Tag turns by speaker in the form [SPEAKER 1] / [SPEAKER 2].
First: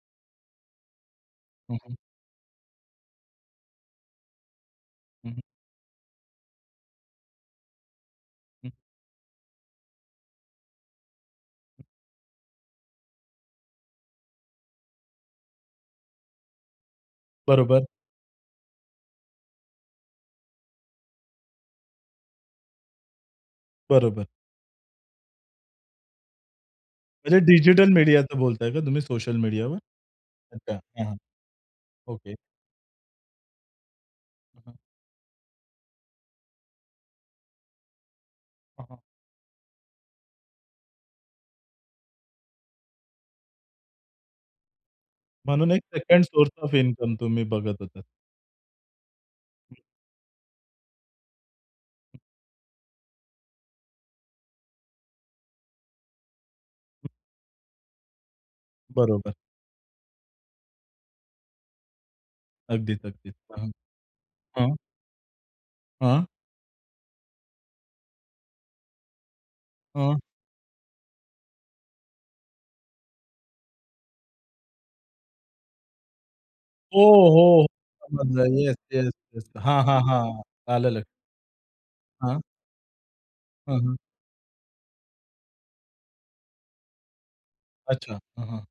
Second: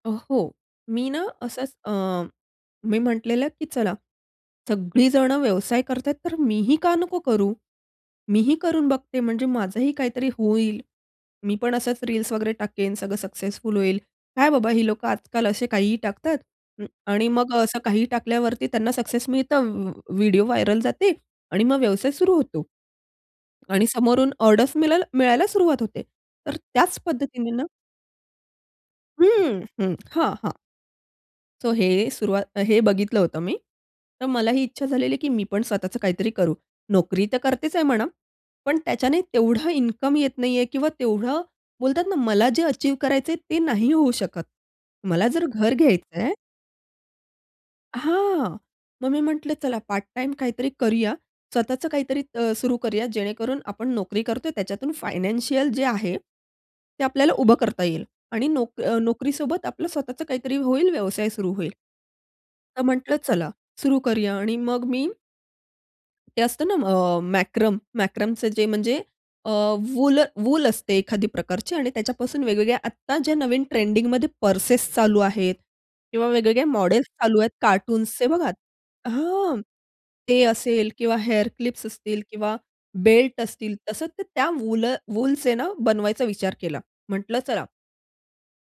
[SPEAKER 1] अ, हो. मी ना असंच
[SPEAKER 2] हं,
[SPEAKER 1] अ,
[SPEAKER 2] हं.
[SPEAKER 1] मी म्हटलेलं, की "चला सगळीजण
[SPEAKER 2] हं, हं.
[SPEAKER 1] व्यवसाय करत आहेत, तर मी ही का नको करू? मी ही
[SPEAKER 2] हं.
[SPEAKER 1] करून बघते. म्हणजे माझंही काहीतरी होईल. मी पण असंच रील्स वगैरे टाकेन. सगळं सक्सेसफुल होईल. काय बाबा ही लोकं आजकाल असे काहीही टाकतात अ, आणि मग असं
[SPEAKER 2] बरोबर.
[SPEAKER 1] काहीही टाकल्यावरती त्यांना सक्सेस मिळतं. व व्हिडिओ व्हायरल जाते आणि मग व्यवसाय सुरू होतो आणि
[SPEAKER 2] बरोबर.
[SPEAKER 1] समोरून ऑर्डर्स मिळाय मिळायला सुरुवात होते." तर त्याच
[SPEAKER 2] म्हणजे
[SPEAKER 1] पद्धतीने ना
[SPEAKER 2] डिजिटल मीडियाचं बोलताय का तुम्ही सोशल
[SPEAKER 1] हं,
[SPEAKER 2] मीडियावर?
[SPEAKER 1] हं, हां, हां.
[SPEAKER 2] अच्छा. हां, हां.
[SPEAKER 1] सो हे
[SPEAKER 2] ओके.
[SPEAKER 1] सुरुवात अ, हे बघितलं होतं मी. तर
[SPEAKER 2] हं,
[SPEAKER 1] मलाही
[SPEAKER 2] हं.
[SPEAKER 1] इच्छा झालेली आहे की मी पण स्वतःचं काहीतरी करू. नोकरी तर करतेच आहे म्हणा. पण
[SPEAKER 2] हां, हां.
[SPEAKER 1] त्याच्याने तेवढा इन्कम येत नाहीये किंवा तेवढं बोलतात ना मला जे अचीव्ह करायचंय ते नाही होऊ शकत. मला जर
[SPEAKER 2] म्हणून
[SPEAKER 1] घर
[SPEAKER 2] एक सेकंड
[SPEAKER 1] घ्यायचंय
[SPEAKER 2] सोर्स ऑफ इन्कम तुम्ही बघत होतात?
[SPEAKER 1] हां. मग मी म्हटलं चला पार्ट टाईम काहीतरी करूया. स्वतःचं काहीतरी अ, सुरु करूया जेणेकरून आपण नोकरी करतोय त्याच्यातून फायनान्शियल जे आहे, ते आपल्याला उभं करता येईल आणि नोक
[SPEAKER 2] बरोबर.
[SPEAKER 1] नोकरीसोबत आपलं स्वतःचं काहीतरी होईल, व्यवसाय सुरू होईल. तर
[SPEAKER 2] अगदीच,
[SPEAKER 1] म्हटलं,
[SPEAKER 2] अगदीच.
[SPEAKER 1] चला
[SPEAKER 2] हं,
[SPEAKER 1] सुरु करूया आणि
[SPEAKER 2] हं, हं.
[SPEAKER 1] मग मी
[SPEAKER 2] हं.
[SPEAKER 1] ते असतं ना अ, मॅक्रम, मॅक्रमचे जे म्हणजे अ, वूल
[SPEAKER 2] हं.
[SPEAKER 1] वूल असते एखादी प्रकारची आणि त्याच्यापासून वेगवेगळ्या आत्ता ज्या नवीन ट्रेंडिंगमध्ये पर्सेस चालू आहेत किंवा वेगवेगळ्या
[SPEAKER 2] हो,
[SPEAKER 1] मॉडेल्स चालू आहेत
[SPEAKER 2] हो.
[SPEAKER 1] कार्टून्सचे
[SPEAKER 2] समजलं.
[SPEAKER 1] बघा.
[SPEAKER 2] Yes, yes, yes.
[SPEAKER 1] हां,
[SPEAKER 2] हां, हां,
[SPEAKER 1] ते
[SPEAKER 2] हां. आलं
[SPEAKER 1] असेल
[SPEAKER 2] लक्षात.
[SPEAKER 1] किंवा हेअर क्लिप्स असतील
[SPEAKER 2] हां.
[SPEAKER 1] किंवा बेल्ट असतील.
[SPEAKER 2] हां, हां.
[SPEAKER 1] तसंच ते त्या वूल वूलचेना बनवायचा विचार केला. म्हटलं "चला."
[SPEAKER 2] अच्छा. हां, हां.